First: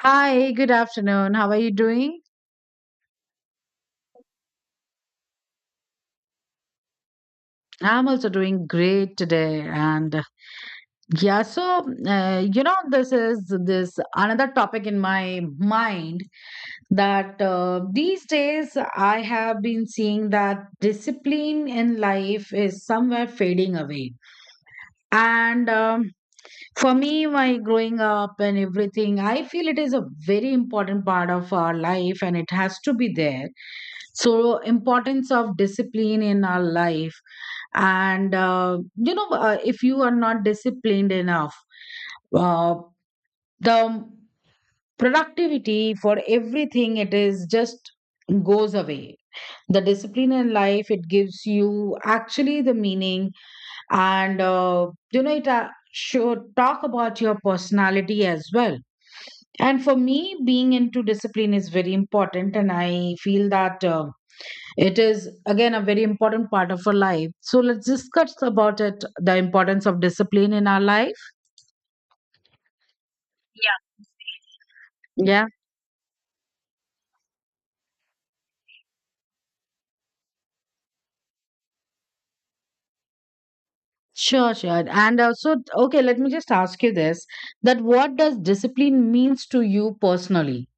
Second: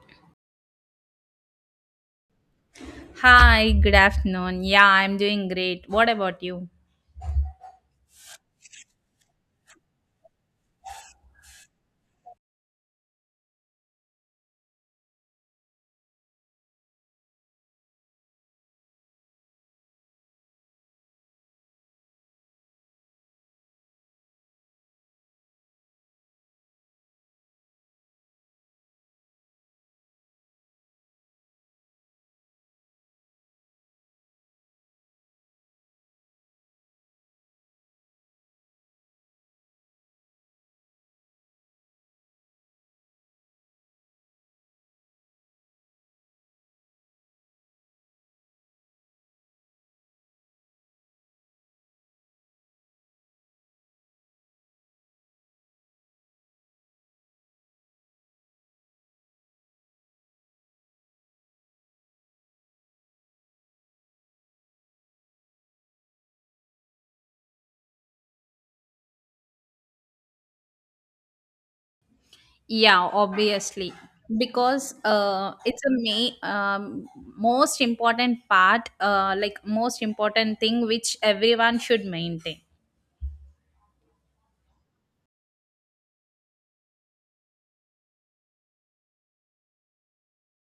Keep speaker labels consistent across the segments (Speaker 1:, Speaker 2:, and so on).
Speaker 1: Hi, good afternoon. How are you doing?
Speaker 2: Hi, good afternoon. Yeah, I'm doing great. What about you?
Speaker 1: I'm also doing great today. And yeah, so, you know, this is this another topic in my mind that these days I have been seeing that discipline in life is somewhere fading away. And for me, my growing up and everything, I feel it is a very important part of our life and it has to be there. So, importance of discipline in our life. If you are not disciplined enough, uh, the productivity for everything, it is just goes away. The discipline in life, it gives you actually the meaning and you know it should talk about your personality as well, and for me being into discipline is very important, and I feel that it is again a very important part of our life. So let's discuss about it, the importance of discipline in our life.
Speaker 2: Yeah, obviously.
Speaker 1: Yeah,
Speaker 2: Because
Speaker 1: yeah,
Speaker 2: it's a most important part, like most important thing which everyone should maintain.
Speaker 1: sure, and okay, let me just ask you this, that what does discipline means to you personally?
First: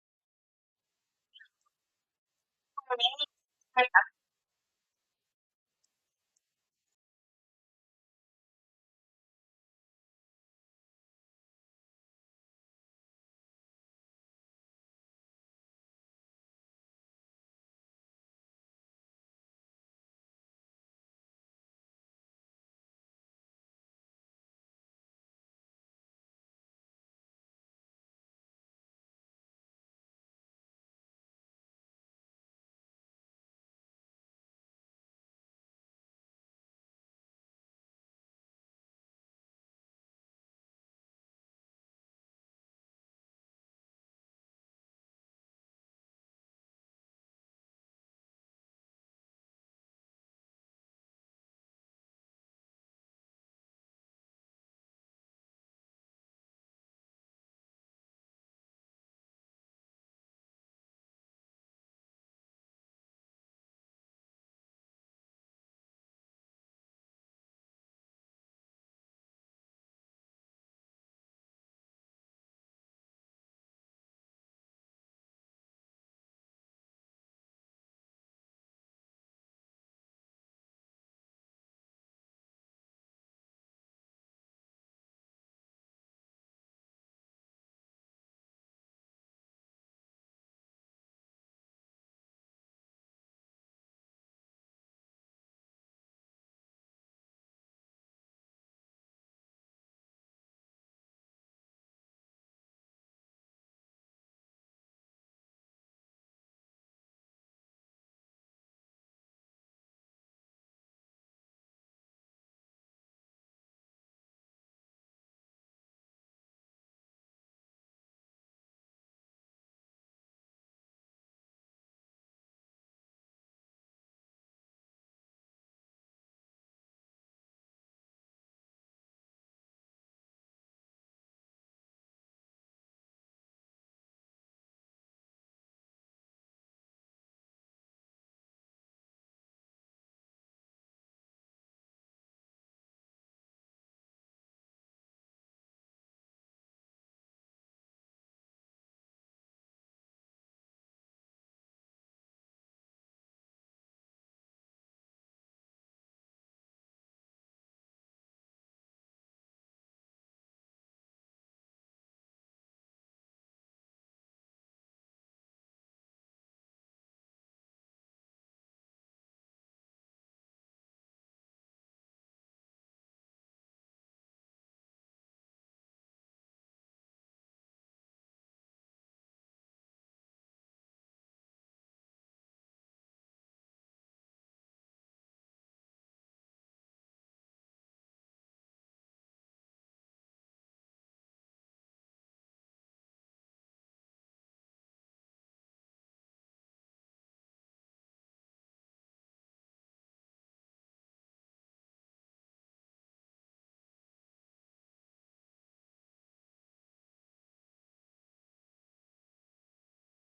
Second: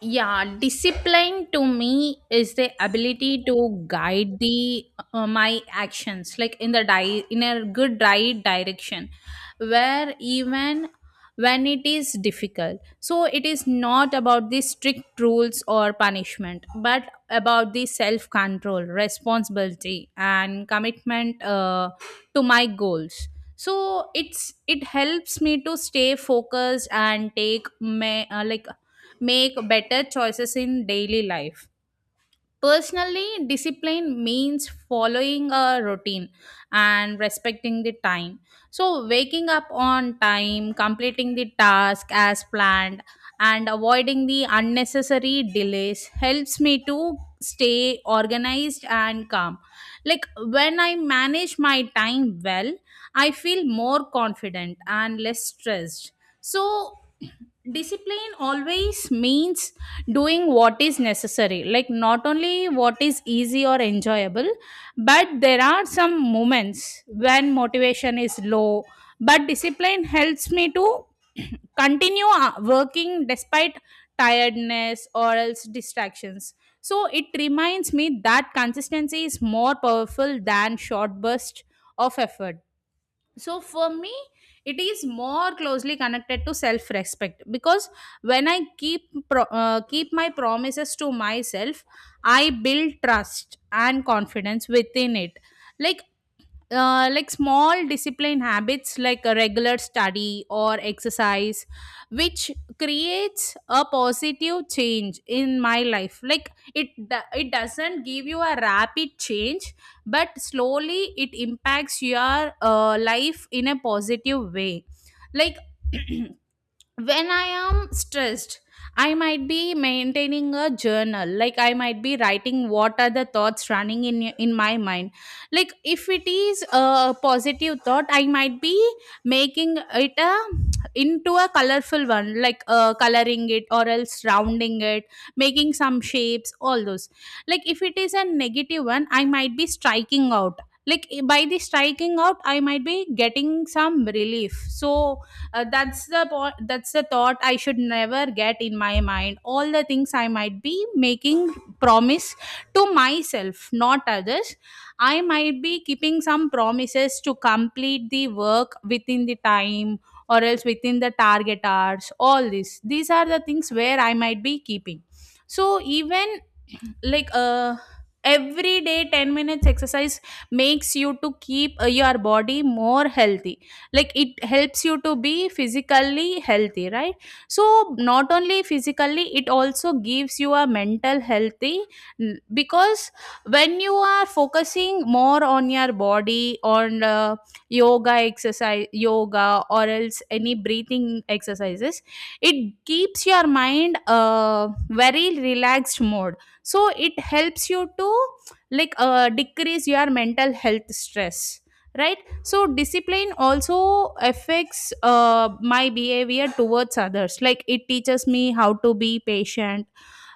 Speaker 2: Yeah, discipline to me is the ability to guide the my actions, like in a good right direction, where even when it is difficult. So it is not about the strict rules or punishment, but about the self control, responsibility, and commitment to my goals. So it helps me to stay focused and take my make better choices in daily life. Personally, discipline means following a routine and respecting the time. So, waking up on time, completing the task as planned, and avoiding the unnecessary delays helps me to stay organized and calm. Like when I manage my time well, I feel more confident and less stressed. So discipline always means doing what is necessary, like not only what is easy or enjoyable, but there are some moments when motivation is low, but discipline helps me to continue working despite tiredness or else distractions. So it reminds me that consistency is more powerful than short burst of effort. So for me, it is more closely connected to self respect because when I keep keep my promises to myself, I build trust and confidence within it. Like small discipline habits like a regular study or exercise, which creates a positive change in my life, like it doesn't give you a rapid change, but slowly it impacts your life in a positive way. Like when I am stressed, I might be maintaining a journal. Like I might be writing what are the thoughts running in my mind. Like if it is a positive thought, I might be making it a into a colorful one, like coloring it or else rounding it, making some shapes, all those. Like if it is a negative one, I might be striking out. Like by the striking out I might be getting some relief. So that's the thought I should never get in my mind. All the things I might be making promise to myself, not others. I might be keeping some promises to complete the work within the time or else within the target hours. All this, these are the things where I might be keeping. So even, like uh every day, 10 minutes exercise makes you to keep your body more healthy. Like it helps you to be physically healthy, right. So not only physically, it also gives you a mental healthy. Because when you are focusing more on your body, on yoga or else any breathing exercises, it keeps your mind very relaxed mode. So it helps you to decrease your mental health stress, right. So discipline also affects my behavior towards others. Like it teaches me how to be patient,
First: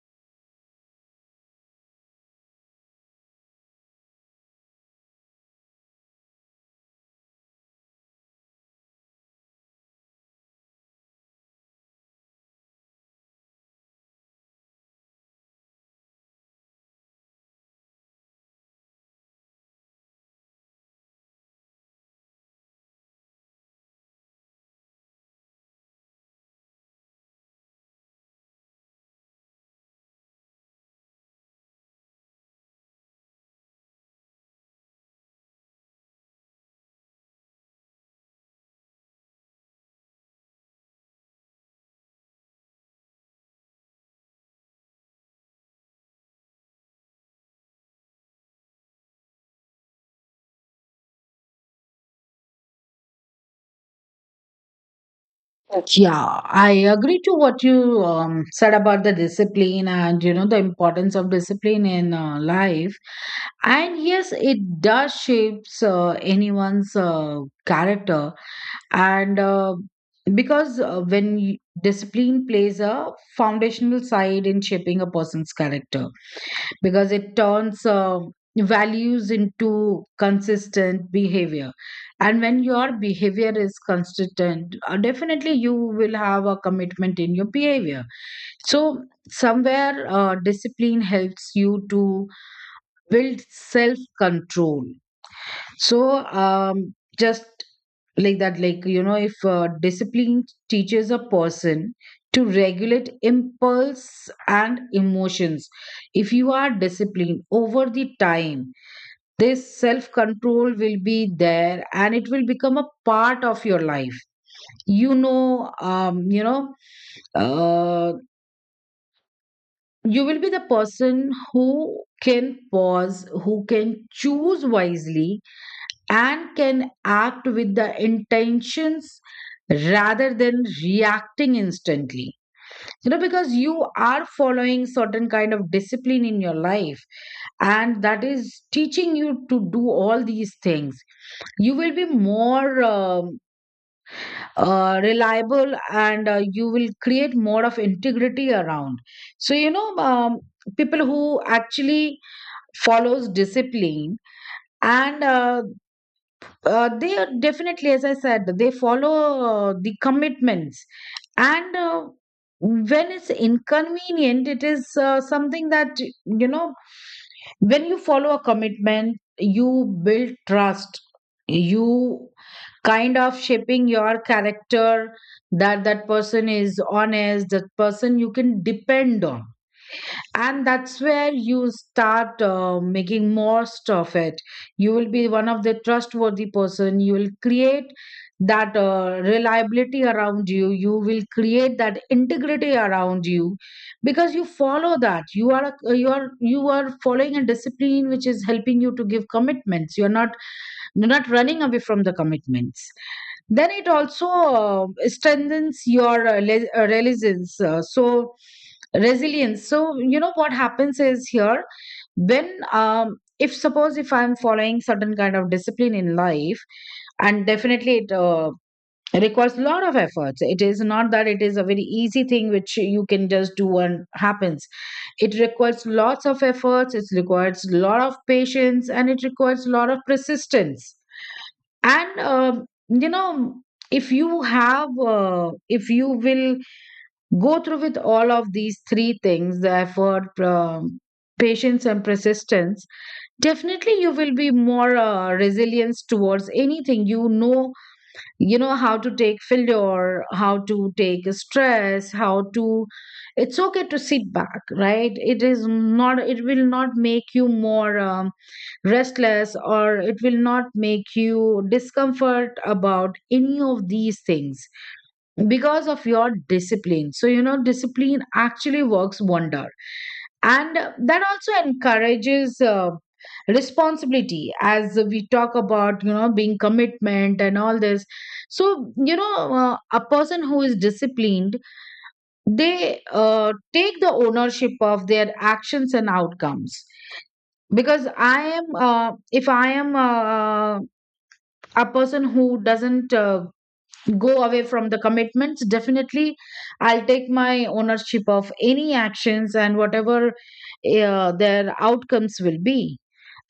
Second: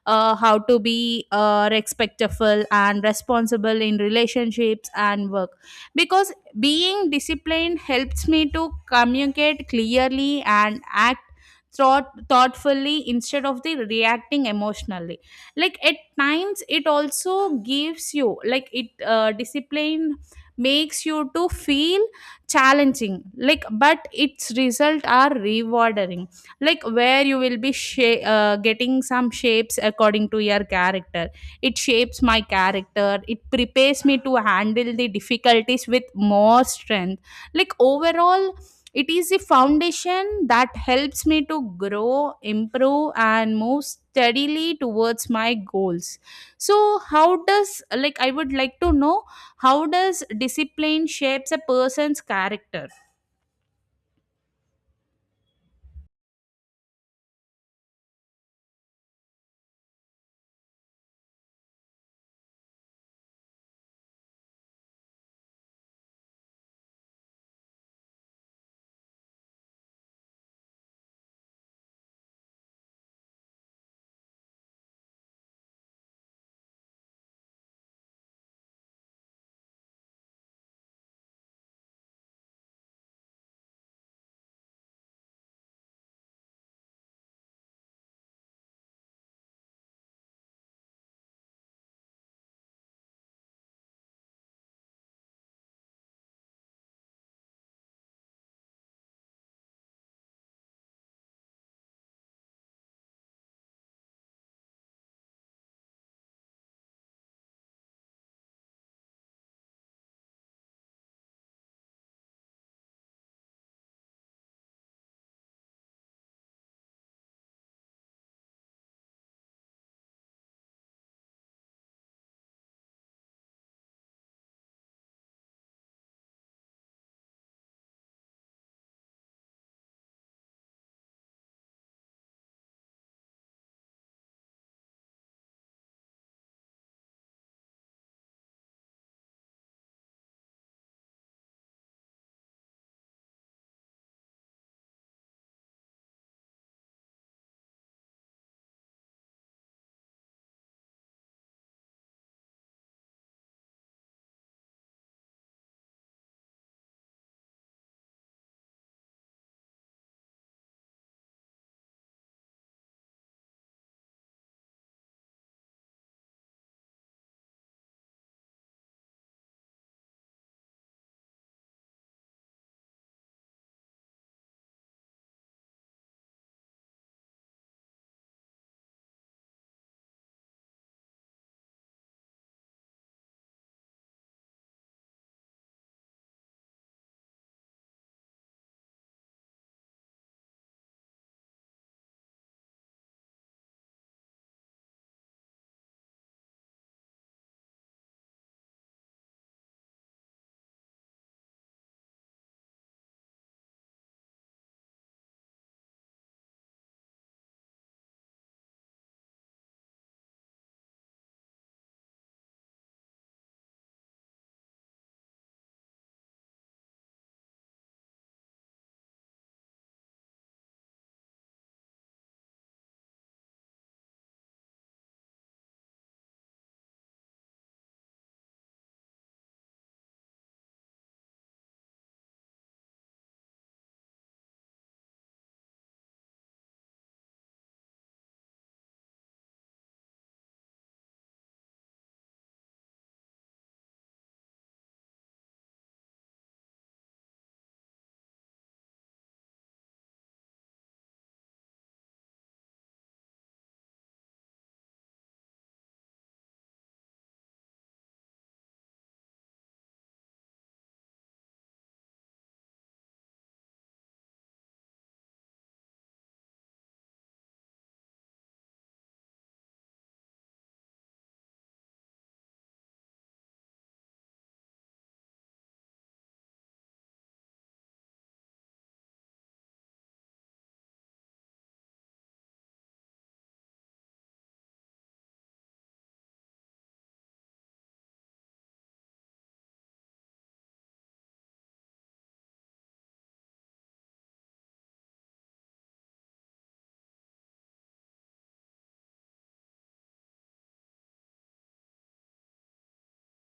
Speaker 2: how to be respectful and responsible in relationships and work. Because being disciplined helps me to communicate clearly and act thoughtfully, instead of the reacting emotionally. Like at times it also gives you, like it discipline makes you to feel challenging, like but its result are rewarding. Like where you will be getting some shapes according to your character. It shapes my character. It prepares me to handle the difficulties with more strength. Like overall, it is a foundation that helps me to grow, improve, and move steadily towards my goals. So how does, like, I would like to know, how does discipline shapes a person's character?
Speaker 1: Yeah, I agree to what you said about the discipline and you know the importance of discipline in life. And yes, it does shapes anyone's character. And because when y discipline plays a foundational side in shaping a person's character, because it turns values into consistent behavior, and when your behavior is consistent, definitely you will have a commitment in your behavior. So somewhere discipline helps you to build self control. So, just like that, like, you know, if discipline teaches a person to regulate impulse and emotions, if you are disciplined over the time, this self control will be there and it will become a part of your life. You know, um, you know, uh, you will be the person who can pause, who can choose wisely and can act with the intentions rather than reacting instantly. You know, because you are following certain kind of discipline in your life and that is teaching you to do all these things. You will be more reliable, and you will create more of integrity around. so you know um, people who actually follows discipline and they are definitely, as I said, they follow the commitments. And when it's inconvenient, it is something that, you know, when you follow a commitment, you build trust. You kind of shaping your character, that that person is honest, that person you can depend on, and that's where you start making most of it. You will be one of the trustworthy person, you will create that reliability around you, you will create that integrity around you, because you follow that. You are you are following a discipline which is helping you to give commitments. You're not running away from the commitments. Then it also strengthens your resilience. Resilience. So you know what happens is here, when if suppose if I'm following certain kind of discipline in life, and definitely it requires a lot of efforts. It is not that it is a very easy thing which you can just do and happens. It requires lots of efforts, it requires a lot of patience, and it requires a lot of persistence. And you know, if you have if you will go through with all of these three things, the effort, patience and persistence, definitely you will be more resilience towards anything. You know, you know how to take failure, how to take stress, how to, it's okay to sit back, right? It is not, it will not make you more restless, or it will not make you discomfort about any of these things because of your discipline. So you know, discipline actually works wonder. And that also encourages responsibility, as we talk about, you know, being commitment and all this. So you know, a person who is disciplined, they take the ownership of their actions and outcomes. Because I am if I am a person who doesn't go away from the commitments, definitely I'll take my ownership of any actions and whatever their outcomes will be.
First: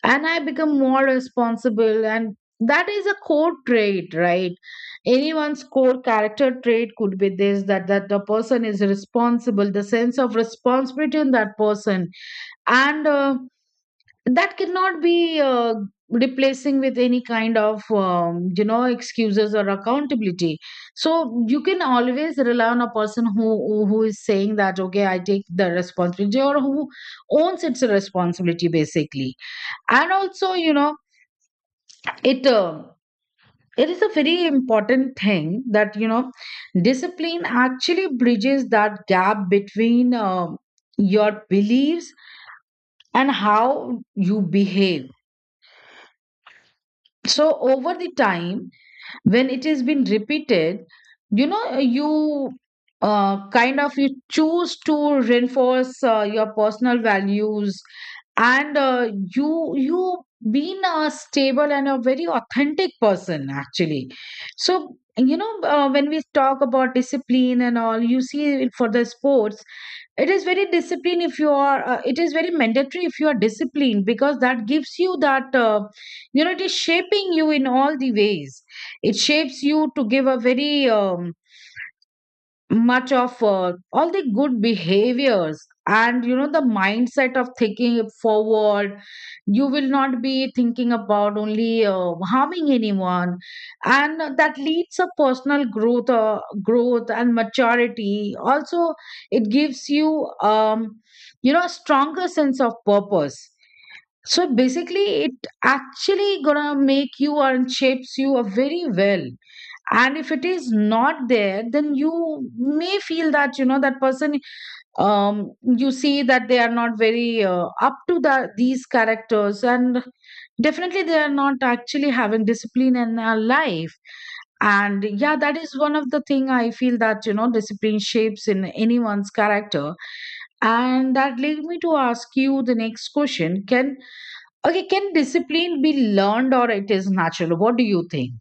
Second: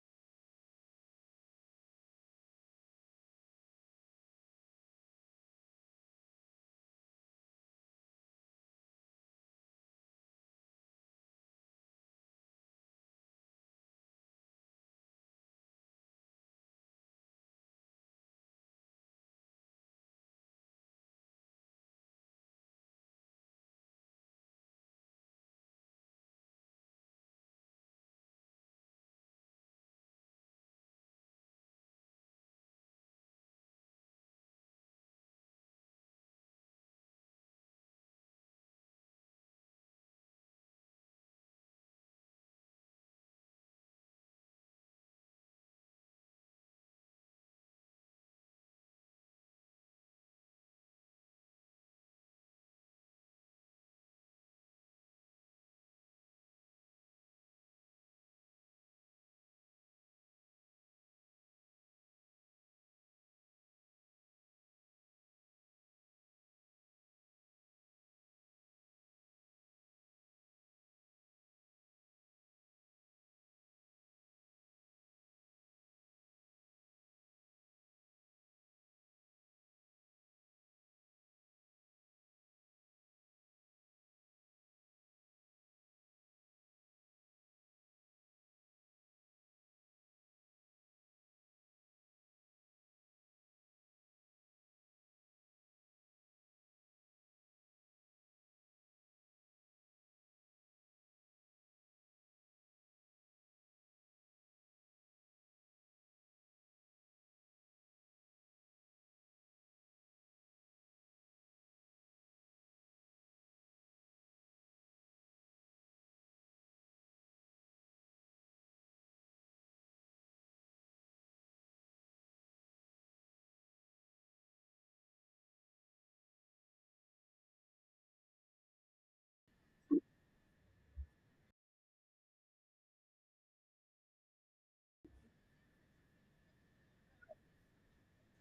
Speaker 1: And I become more responsible, and that is a core trait, right? Anyone's core character trait could be this, that that the person is responsible, the sense of responsibility in that person. And that cannot be replacing with any kind of excuses or accountability. So you can always rely on a person who is saying that okay, I take the responsibility, or who owns its responsibility basically. And also you know, it it is a very important thing that you know, discipline actually bridges that gap between your beliefs and how you behave. So over the time, when it has been repeated, you know, you kind of you choose to reinforce your personal values. And you been a stable and a very authentic person actually. So you know, when we talk about discipline and all, you see it for the sports. It is very discipline if you are it is very mandatory if you are disciplined, because that gives you that you know, it is shaping you in all the ways. It shapes you to give a very much of all the good behaviors, and you know, the mindset of thinking forward. You will not be thinking about only harming anyone. And that leads a personal growth, growth and maturity also. It gives you you know, a stronger sense of purpose. So basically it actually gonna make you and shapes you very well. And if it is not there, then you may feel that, you know, that person, um you see that they are not very up to the these characters, and definitely they are not actually having discipline in their life. And yeah, that is one of the thing I feel, that you know, discipline shapes in anyone's character. And that lead me to ask you the next question, can okay, can discipline be learned or it is natural? What do you think?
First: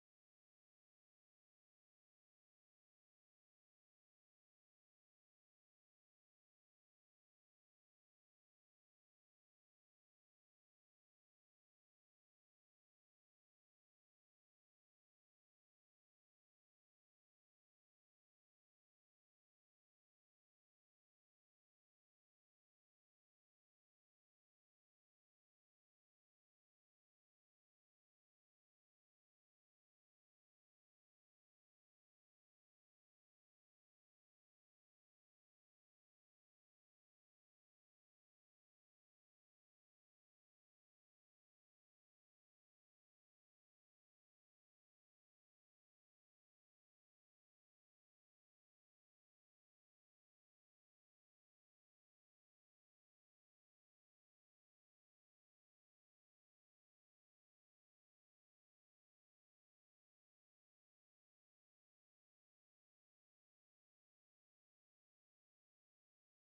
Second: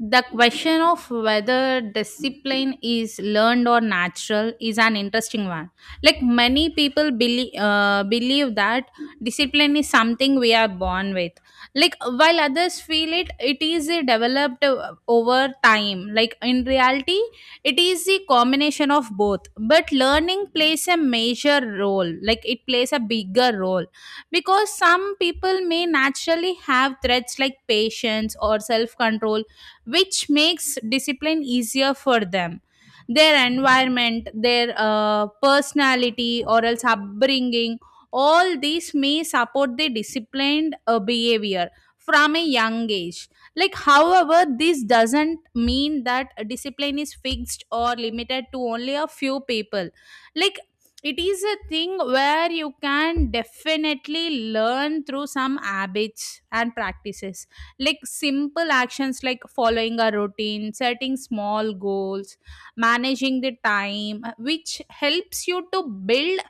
Speaker 2: The question of whether discipline is learned or natural is an interesting one. Like many people believe that discipline is something we are born with. Like while others feel it, it is a developed over time. Like in reality, it is a combination of both. But learning plays a major role. Like it plays a bigger role because some people may naturally have traits like patience or self control, which makes discipline easier for them. Their environment, their personality, or else upbringing, all these may support the disciplined behavior from a young age. Like however, this doesn't mean that discipline is fixed or limited to only a few people. Like it is a thing where you can definitely learn through some habits and practices. Like simple actions like following a routine, setting small goals, managing the time, which helps you to build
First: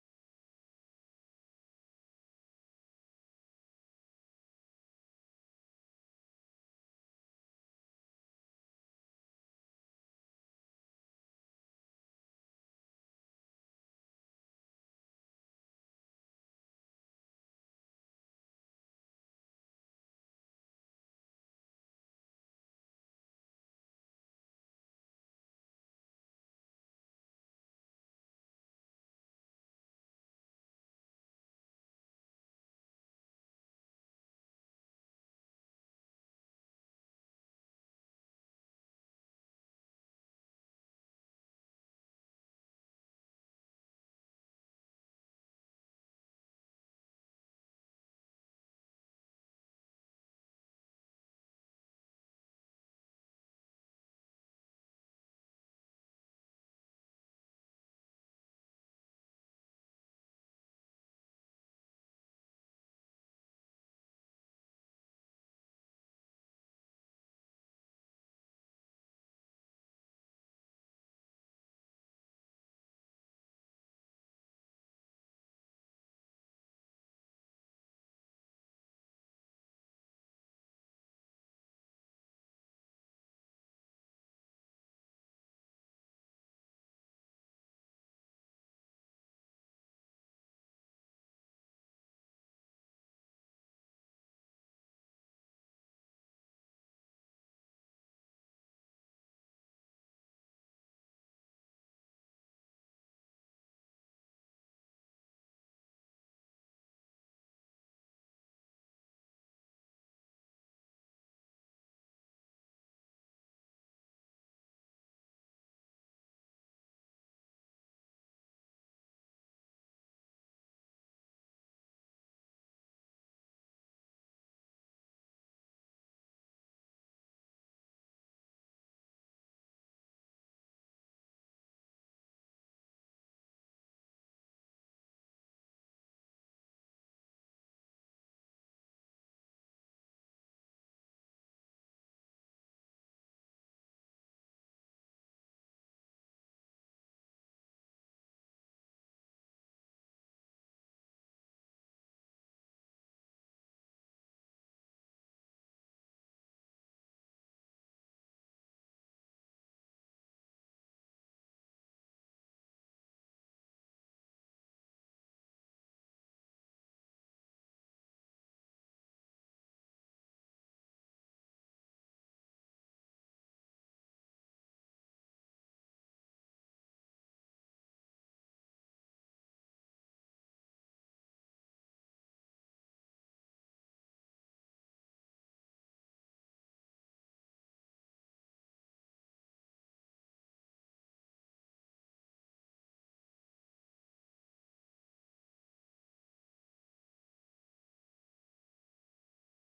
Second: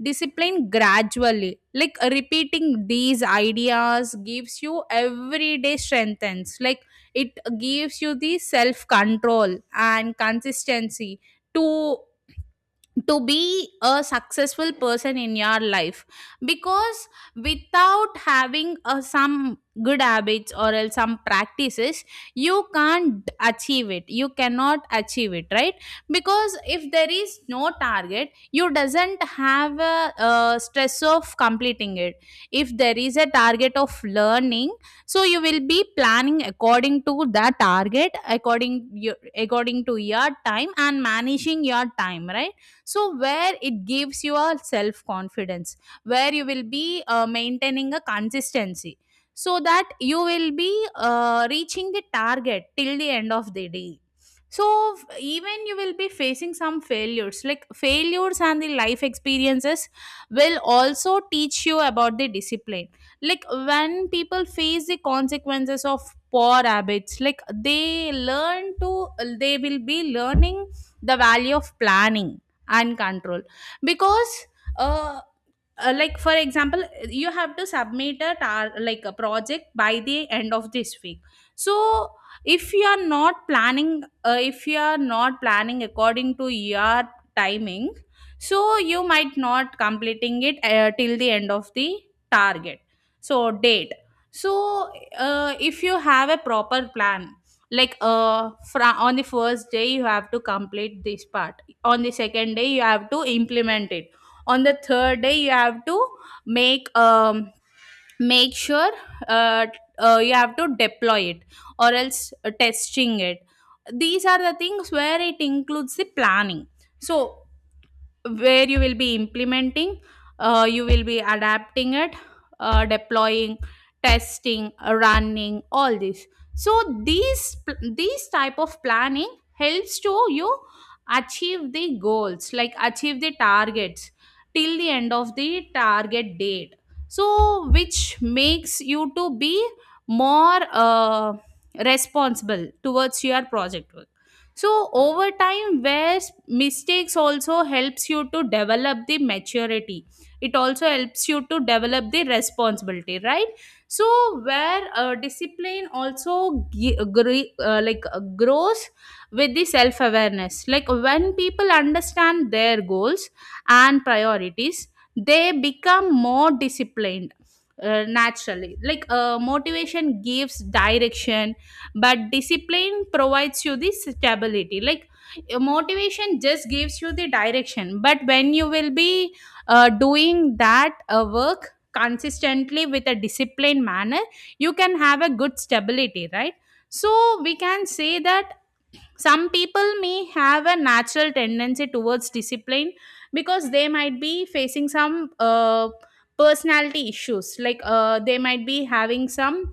Speaker 2: discipline gradually. Like repeating these ideas gives you everyday strengthens. Like it gives you the self control and consistency to be a successful person in your life. Because without having some good habits or else some practices, you can't achieve it. You cannot achieve it, right. Because if there is no target, you doesn't have stress of completing it. If there is a target of learning, so you will be planning according to that target, according to your time and managing your time, right. So where it gives you a self confidence, where you will be maintaining a consistency, so that you will be reaching the target till the end of the day. So even you will be facing some failures. Like failures and the life experiences will also teach you about the discipline. Like when people face the consequences of poor habits, like they learn to they will be learning the value of planning and control. Because uh, like for example, you have to submit like a project by the end of this week. So if you are not planning according to your timing, so you might not completing it till the end of the target, so date. So if you have a proper plan, like on the first day you have to complete this part, on the second day you have to implement it, on the third day you have to make um make sure, uh, you have to deploy it, or else testing it. These are the things where it includes the planning. So where you will be implementing you will be adapting it, deploying, testing, running, all this. So these type of planning helps to you achieve the goals, like achieve the targets till the end of the target date. So which makes you to be more responsible towards your project. So over time, where mistakes also helps you to develop the maturity. It also helps you to develop the responsibility, right. So where discipline also grows with the self awareness. Like when people understand their goals and priorities, they become more disciplined naturally. Like motivation gives direction, but discipline provides you the stability. Like motivation just gives you the direction, but when you will be doing that work consistently with a disciplined manner, you can have a good stability, right. So we can say that some people may have a natural tendency towards discipline because they might be facing some personality issues. Like they might be having some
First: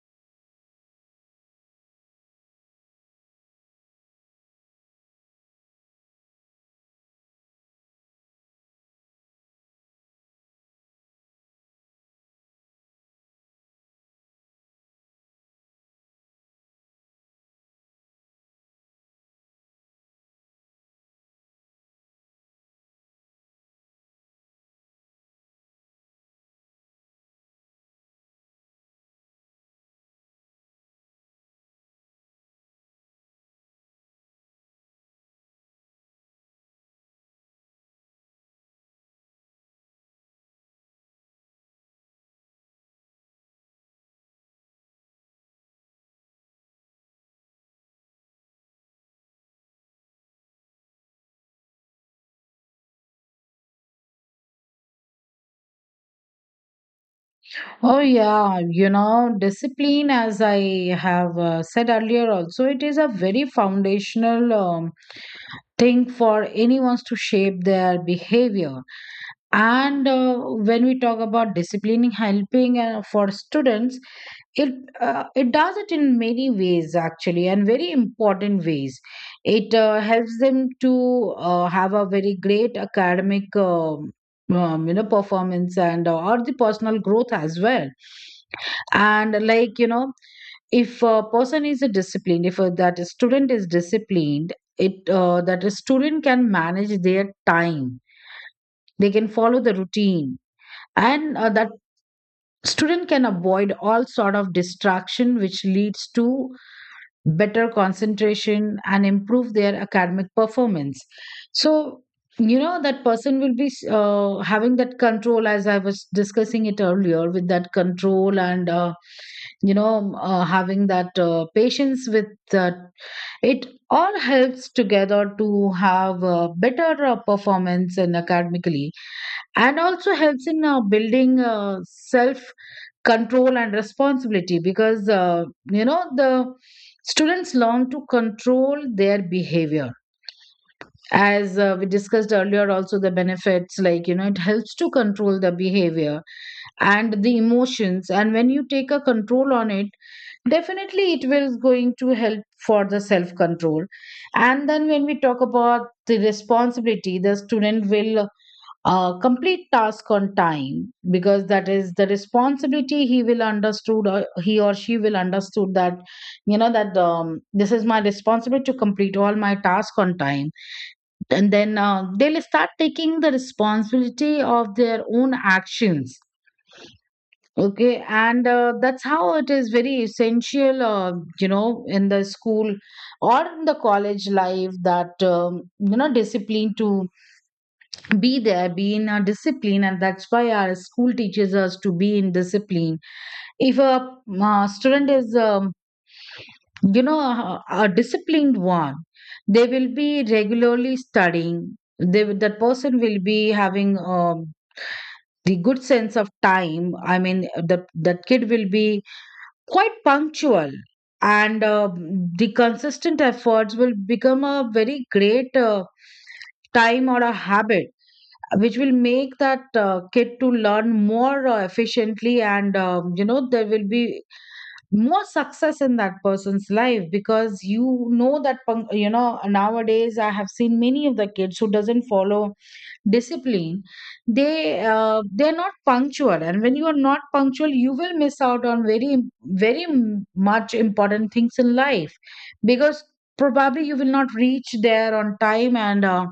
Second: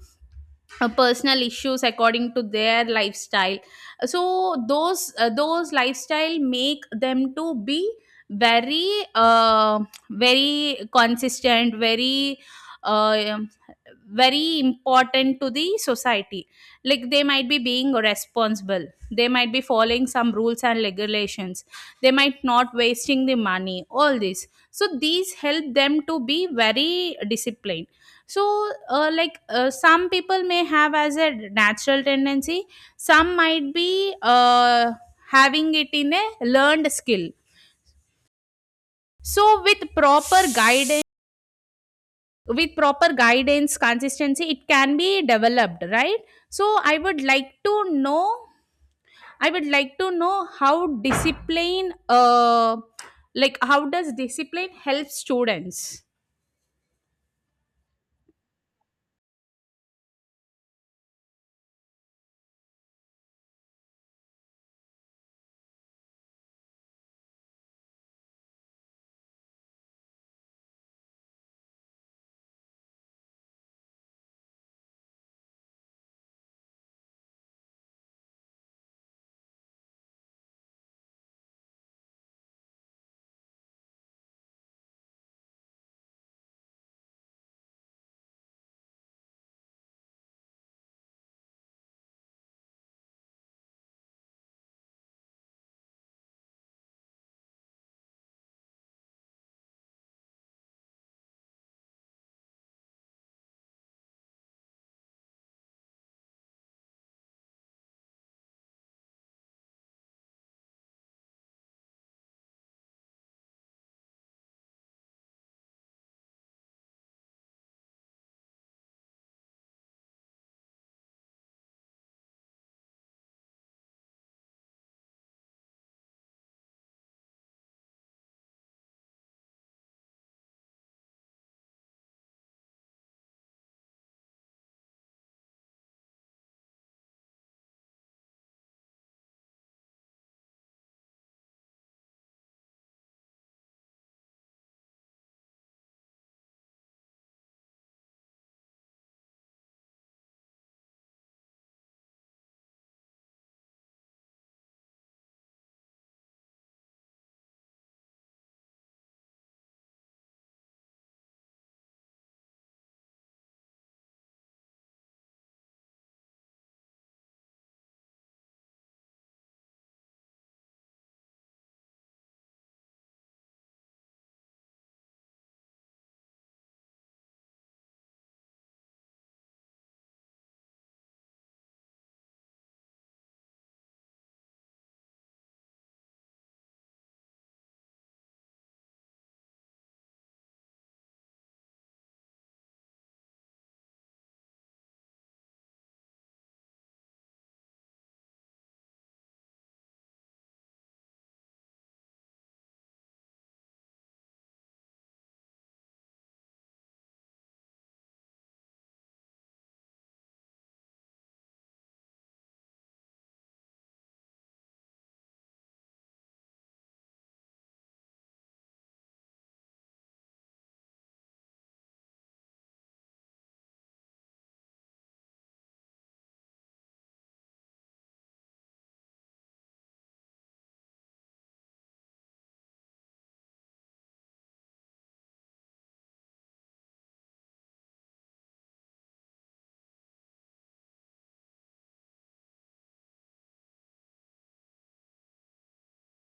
Speaker 2: personal issues according to their lifestyle. So those lifestyle make them to be very, uh, very consistent, very, uh, very important to the society. Like they might be being responsible, they might be following some rules and regulations, they might not wasting the money, all this. So these help them to be very disciplined. So, some people may have as a natural tendency, some might be having it in a learned skill. So with proper guidance, consistency, it can be developed, right. So I would like to know, how discipline, how does discipline help students?
Speaker 1: Oh, yeah, you know, discipline, as I have said earlier, also, it is a very foundational thing for anyone's to shape their behavior. And when we talk about disciplining, helping for students, it it does it in many ways actually, and very important ways. It helps them to have a very great academic performance, and or the personal growth as well. And like, you know, if a person is a disciplined, if a, that a student is disciplined, it that a student can manage their time, they can follow the routine, and that student can avoid all sort of distraction, which leads to better concentration and improve their academic performance. So you know, that person will be having that control, as I was discussing it earlier, with that control and having that patience, with that it all helps together to have a better performance and academically. And also helps in building self control and responsibility. Because the students learn to control their behavior, as we discussed earlier also, the benefits, like you know, it helps to control the behavior and the emotions. And when you take a control on it, definitely it will going to help for the self control. And then when we talk about the responsibility, the student will complete task on time, because that is the responsibility, he will understood, or he or she will understood that, you know, that this is my responsibility to complete all my task on time. And then they'll start taking the responsibility of their own actions. Okay, and that's how it is very essential, in the school or in the college life, that discipline to be there, be in a discipline, and that's why our school teaches us to be in discipline. If a student is a disciplined one, they will be regularly studying, that person will be having the good sense of time, I mean that that kid will be quite punctual. And the consistent efforts will become a very great time or a habit, which will make that kid to learn more efficiently. And you know, there will be more success in that person's life, because you know that you know, nowadays I have seen many of the kids who doesn't follow discipline. They they're not punctual, and when you are not punctual, you will miss out on very, very much important things in life. Because probably you will not reach there on time, and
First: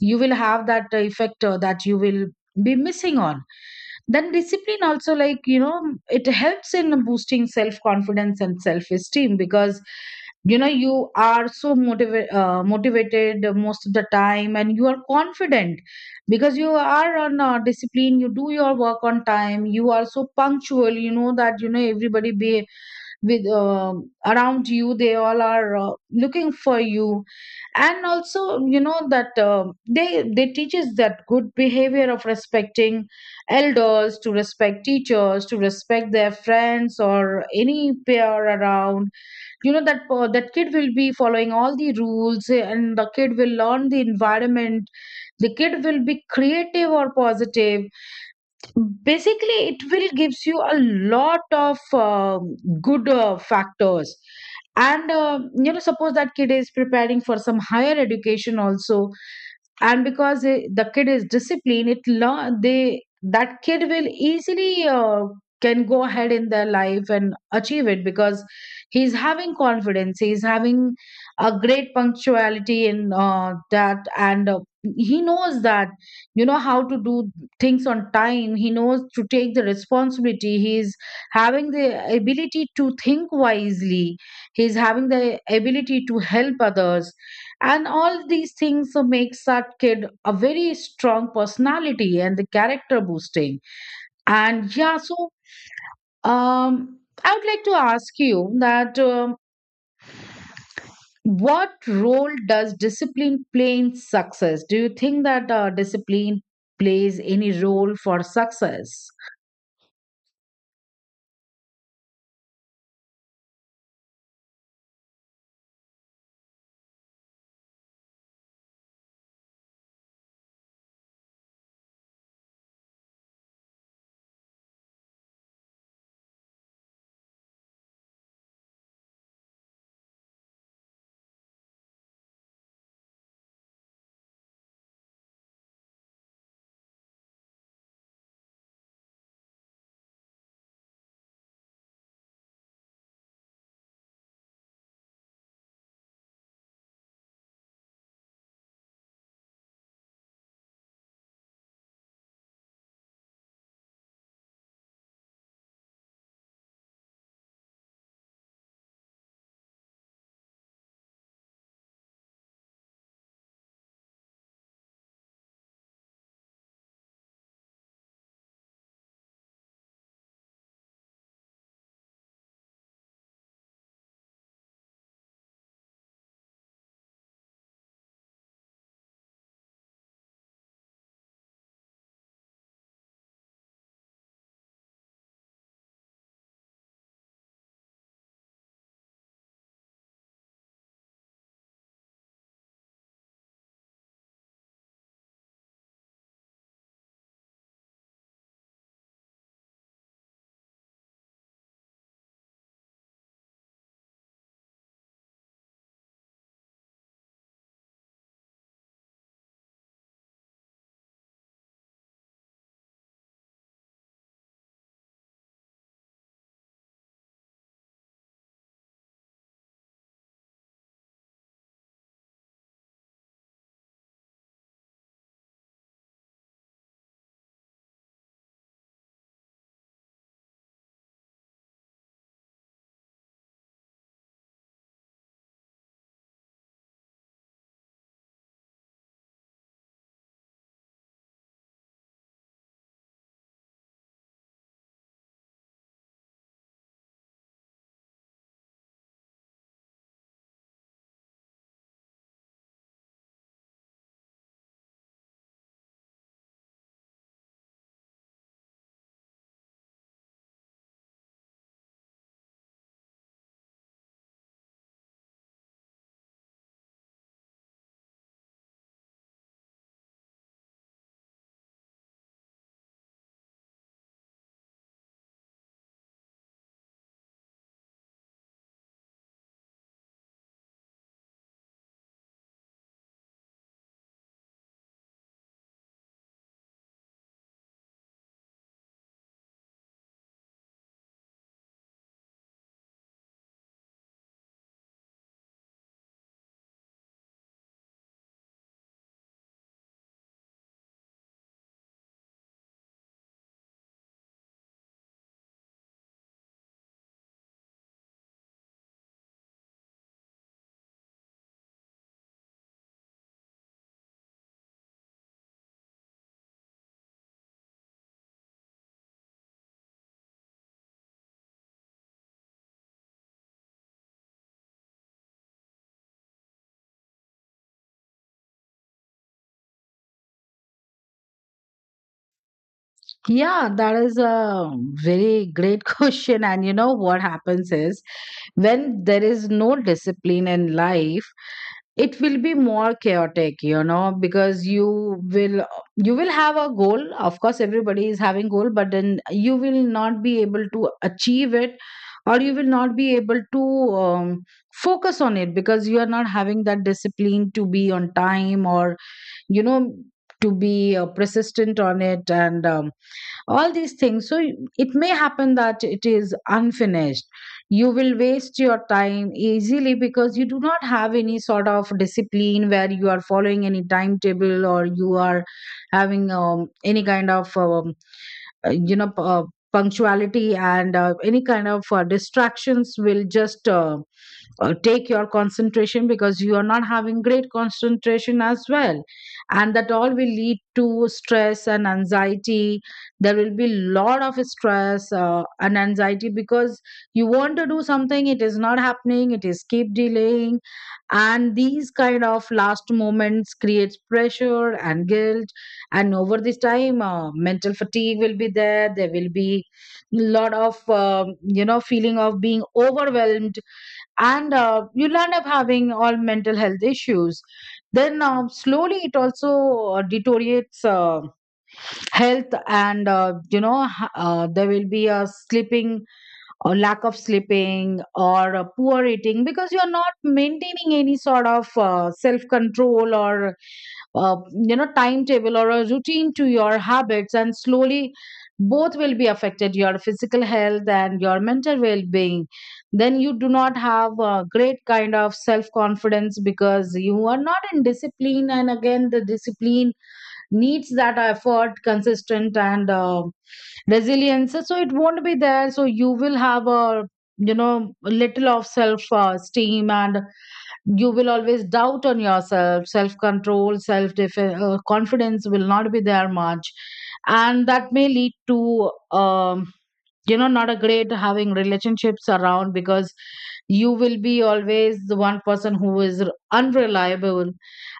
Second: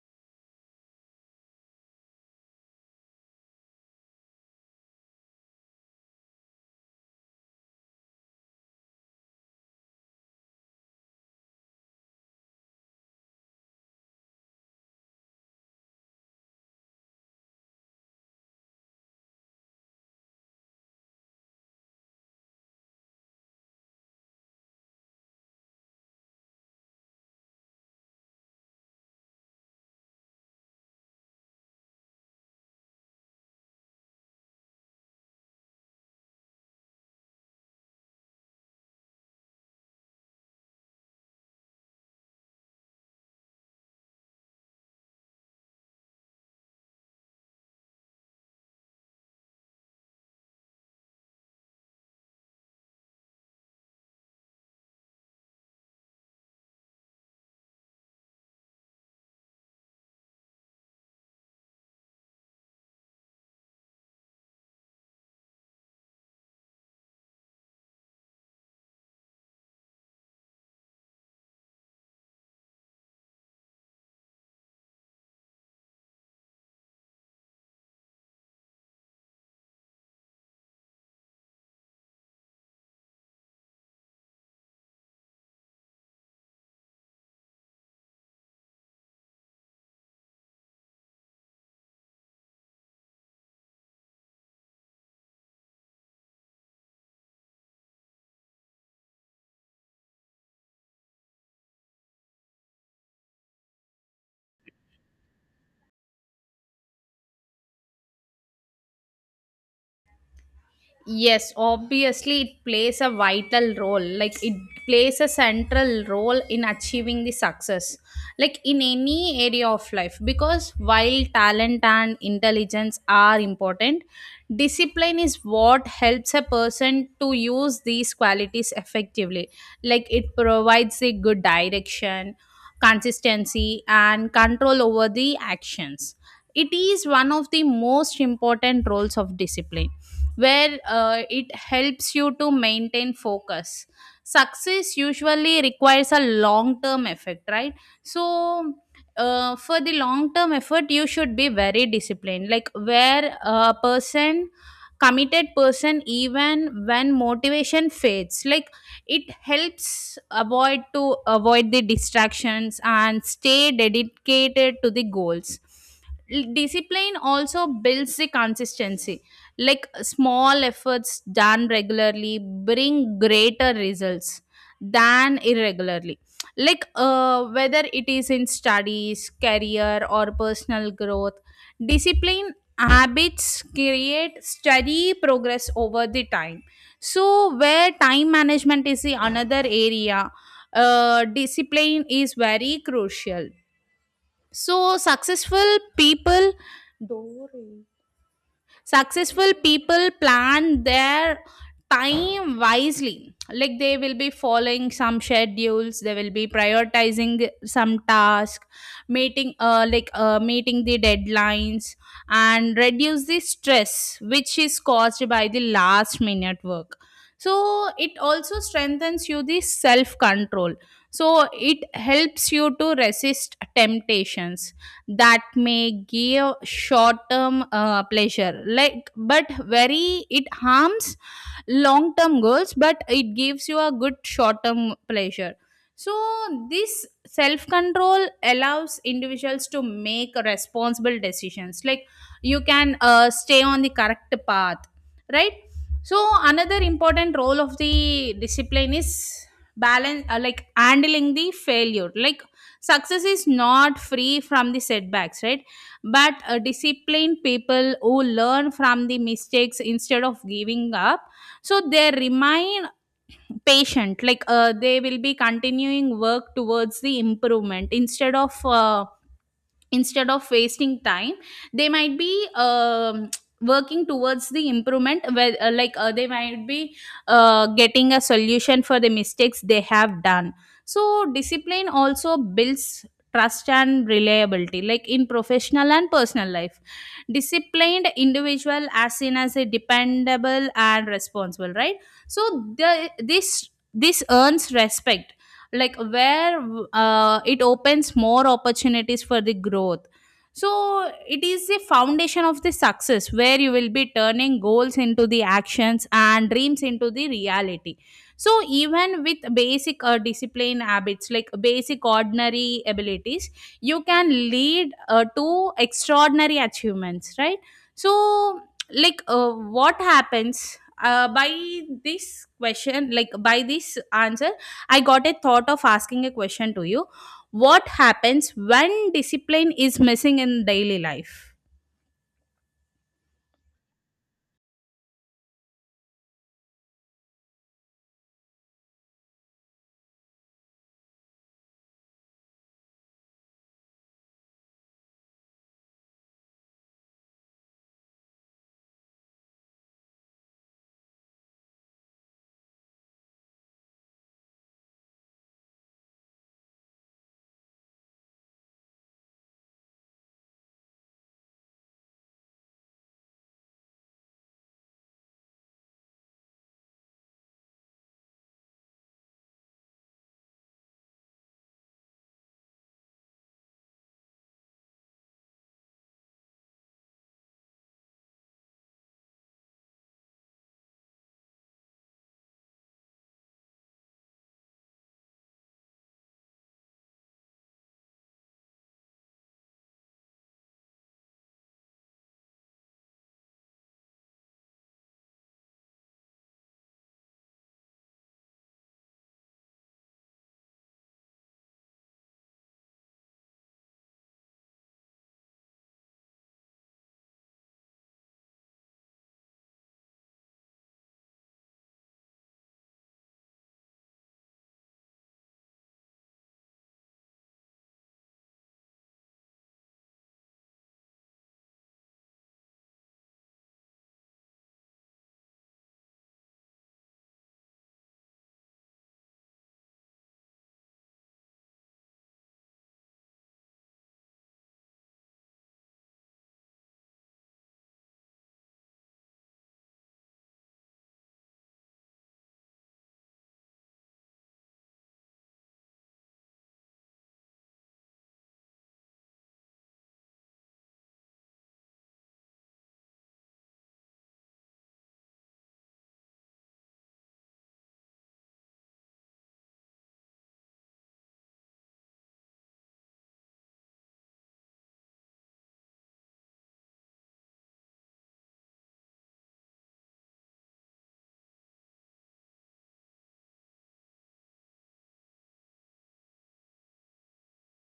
Speaker 1: you will have that effect that you will be missing on. Then discipline also, like, it helps in boosting self confidence and self esteem, because you are so motivated most of the time, and you are confident because you are on discipline, you do your work on time, you are so punctual, you know that everybody be with around you, they all are looking for you. And also you know that they teaches that good behavior of respecting elders, to respect teachers, to respect their friends or any peer around. You know that that kid will be following all the rules, and the kid will learn the environment, the kid will be creative or positive. Basically, it will gives you a lot of um good factors. And suppose that kid is preparing for some higher education also, and because the kid is disciplined, it learn they that kid will easily can go ahead in their life and achieve it, because he's having confidence, he's having a great punctuality in that. And he knows that you know how to do things on time, he knows to take the responsibility, he's having the ability to think wisely, he's having the ability to help others, and all these things makes that kid a very strong personality and the character boosting. And yeah, so um I would like to ask you that what role does discipline play in success? Do you think that discipline plays any role for success?
Speaker 2: Yes, obviously it plays a vital role. Like it plays a central role in achieving the success, like in any area of life. Because while talent and intelligence are important, discipline is what helps a person to use these qualities effectively. Like it provides a good direction, consistency, and control over the actions. It is one of the most important roles of discipline where it helps you to maintain focus. Success usually requires a long term effect, right? So, for the long term effort, you should be very disciplined. Like, where a person committed person, even when motivation fades, like it helps avoid the distractions and stay dedicated to the goals. Discipline also builds the consistency. Like small efforts done regularly bring greater results than irregularly. Like whether it is in studies, career, or personal growth, discipline habits create steady progress over the time. So where time management is the another area, discipline is very crucial. So people successful people plan their time wisely. Like they will be following some schedules, they will be prioritizing some task, meeting the deadlines, and reduce the stress which is caused by the last minute work. So it also strengthens you the self control. So it helps you to resist temptations that may give short term pleasure, like but very it harms long term goals, but it gives you a good short term pleasure. So this self control allows individuals to make responsible decisions, like you can stay on the correct path, right. So another important role of the discipline is balance, like handling the failure. Like success is not free from the setbacks, right. But disciplined people who learn from the mistakes instead of giving up, so they remain patient. Like they will be continuing work towards the improvement, instead of wasting time. They might be working towards the improvement, where they might be getting a solution for the mistakes they have done. So discipline also builds trust and reliability, like in professional and personal life, disciplined individual as seen as a dependable and responsible, right. So the, this earns respect. Like where it opens more opportunities for the growth. So it is the foundation of the success, where you will be turning goals into the actions and dreams into the reality. So even with basic discipline habits, like basic ordinary abilities, you can lead to extraordinary achievements, right. So what happens, by this question, like by this answer, I got a thought of asking a question to you. What happens when discipline is missing in daily life?
Speaker 1: Yeah, that is a very great question. And you know what happens is, when there is no discipline in life, it will be more chaotic, because you will have a goal. Of course, everybody is having goal, but then you will not be able to achieve it, or you will not be able to focus on it, because you are not having that discipline to be on time, or you know to be persistent on it, and all these things. So it may happen that it is unfinished. You will waste your time easily because you do not have any sort of discipline where you are following any timetable, or you are having any kind of uh, you know p- uh, punctuality, and any kind of distractions will just take your concentration, because you are not having great concentration as well. And that all will lead to stress and anxiety. There will be lot of stress and anxiety, because you want to do something, it is not happening, it is keep delaying, and these kind of last moments creates pressure and guilt. And over this time, mental fatigue will be there, there will be lot of feeling of being overwhelmed, and you'll end up having all mental health issues. Then slowly, it also deteriorates health. And there will be a sleeping, or lack of sleeping, or a poor eating, because you're not maintaining any sort of self control, or uh, timetable, or a routine to your habits. And slowly, both will be affected, your physical health and your mental well-being. Then you do not have a great kind of self-confidence, because you are not in discipline, and again the discipline needs that effort, consistent and resilience, so it won't be there. So you will have a little of self esteem, and you will always doubt on yourself, self control, self confidence will not be there much. And that may lead to not a great having relationships around, because you will be always the one person who is unreliable,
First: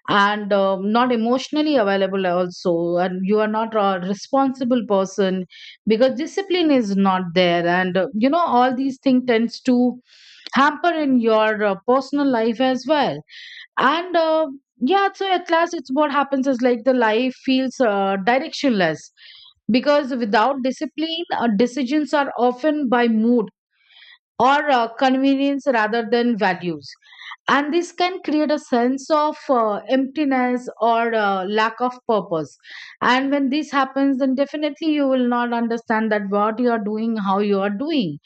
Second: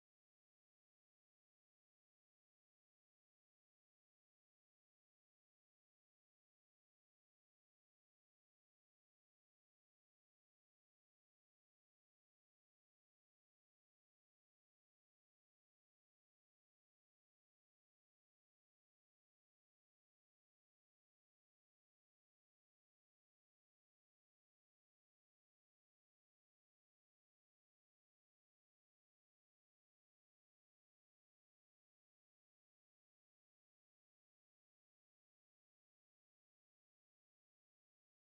Speaker 1: and not emotionally available also, and you are not a responsible person, because discipline is not there. And all these things tends to hamper in your personal life as well. And yeah, so at last, it's what happens is, like, the life feels directionless, because without discipline, decisions are often by mood, or convenience rather than values. And this can create a sense of emptiness or lack of purpose. And when this happens, then definitely you will not understand that what you are doing, how you are doing.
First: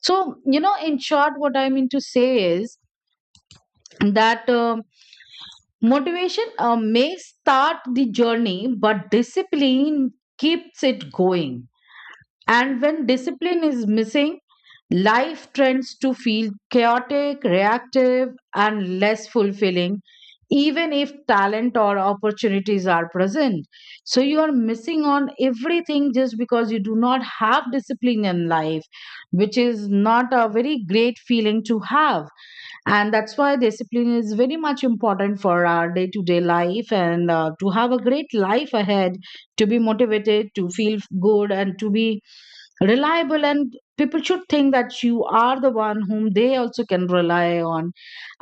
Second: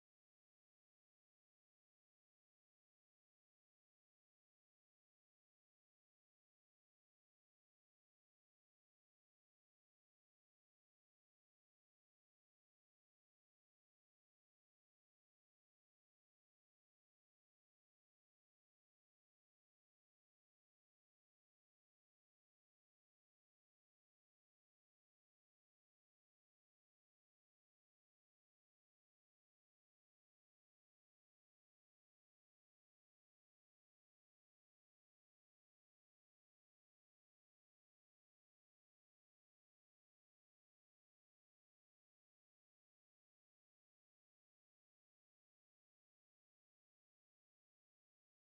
Speaker 1: So, in short, what I mean to say is that motivation may start the journey, but discipline keeps it going. And when discipline is missing, life tends to feel chaotic, reactive, and less fulfilling, even if talent or opportunities are present. So, you are missing on everything just because you do not have discipline in life, which is not a very great feeling to have. And that's why discipline is very much important for our day to day life, and to have a great life ahead, to be motivated, to feel good, and to be reliable, and people should think that you are the one whom they also can rely on.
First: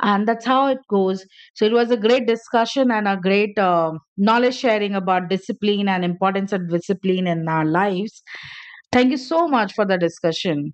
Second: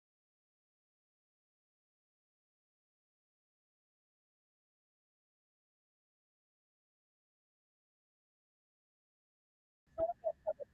Speaker 1: And that's how it goes. So it was a great discussion and a great knowledge sharing about discipline and importance of discipline in our lives. Thank you so much for the discussion.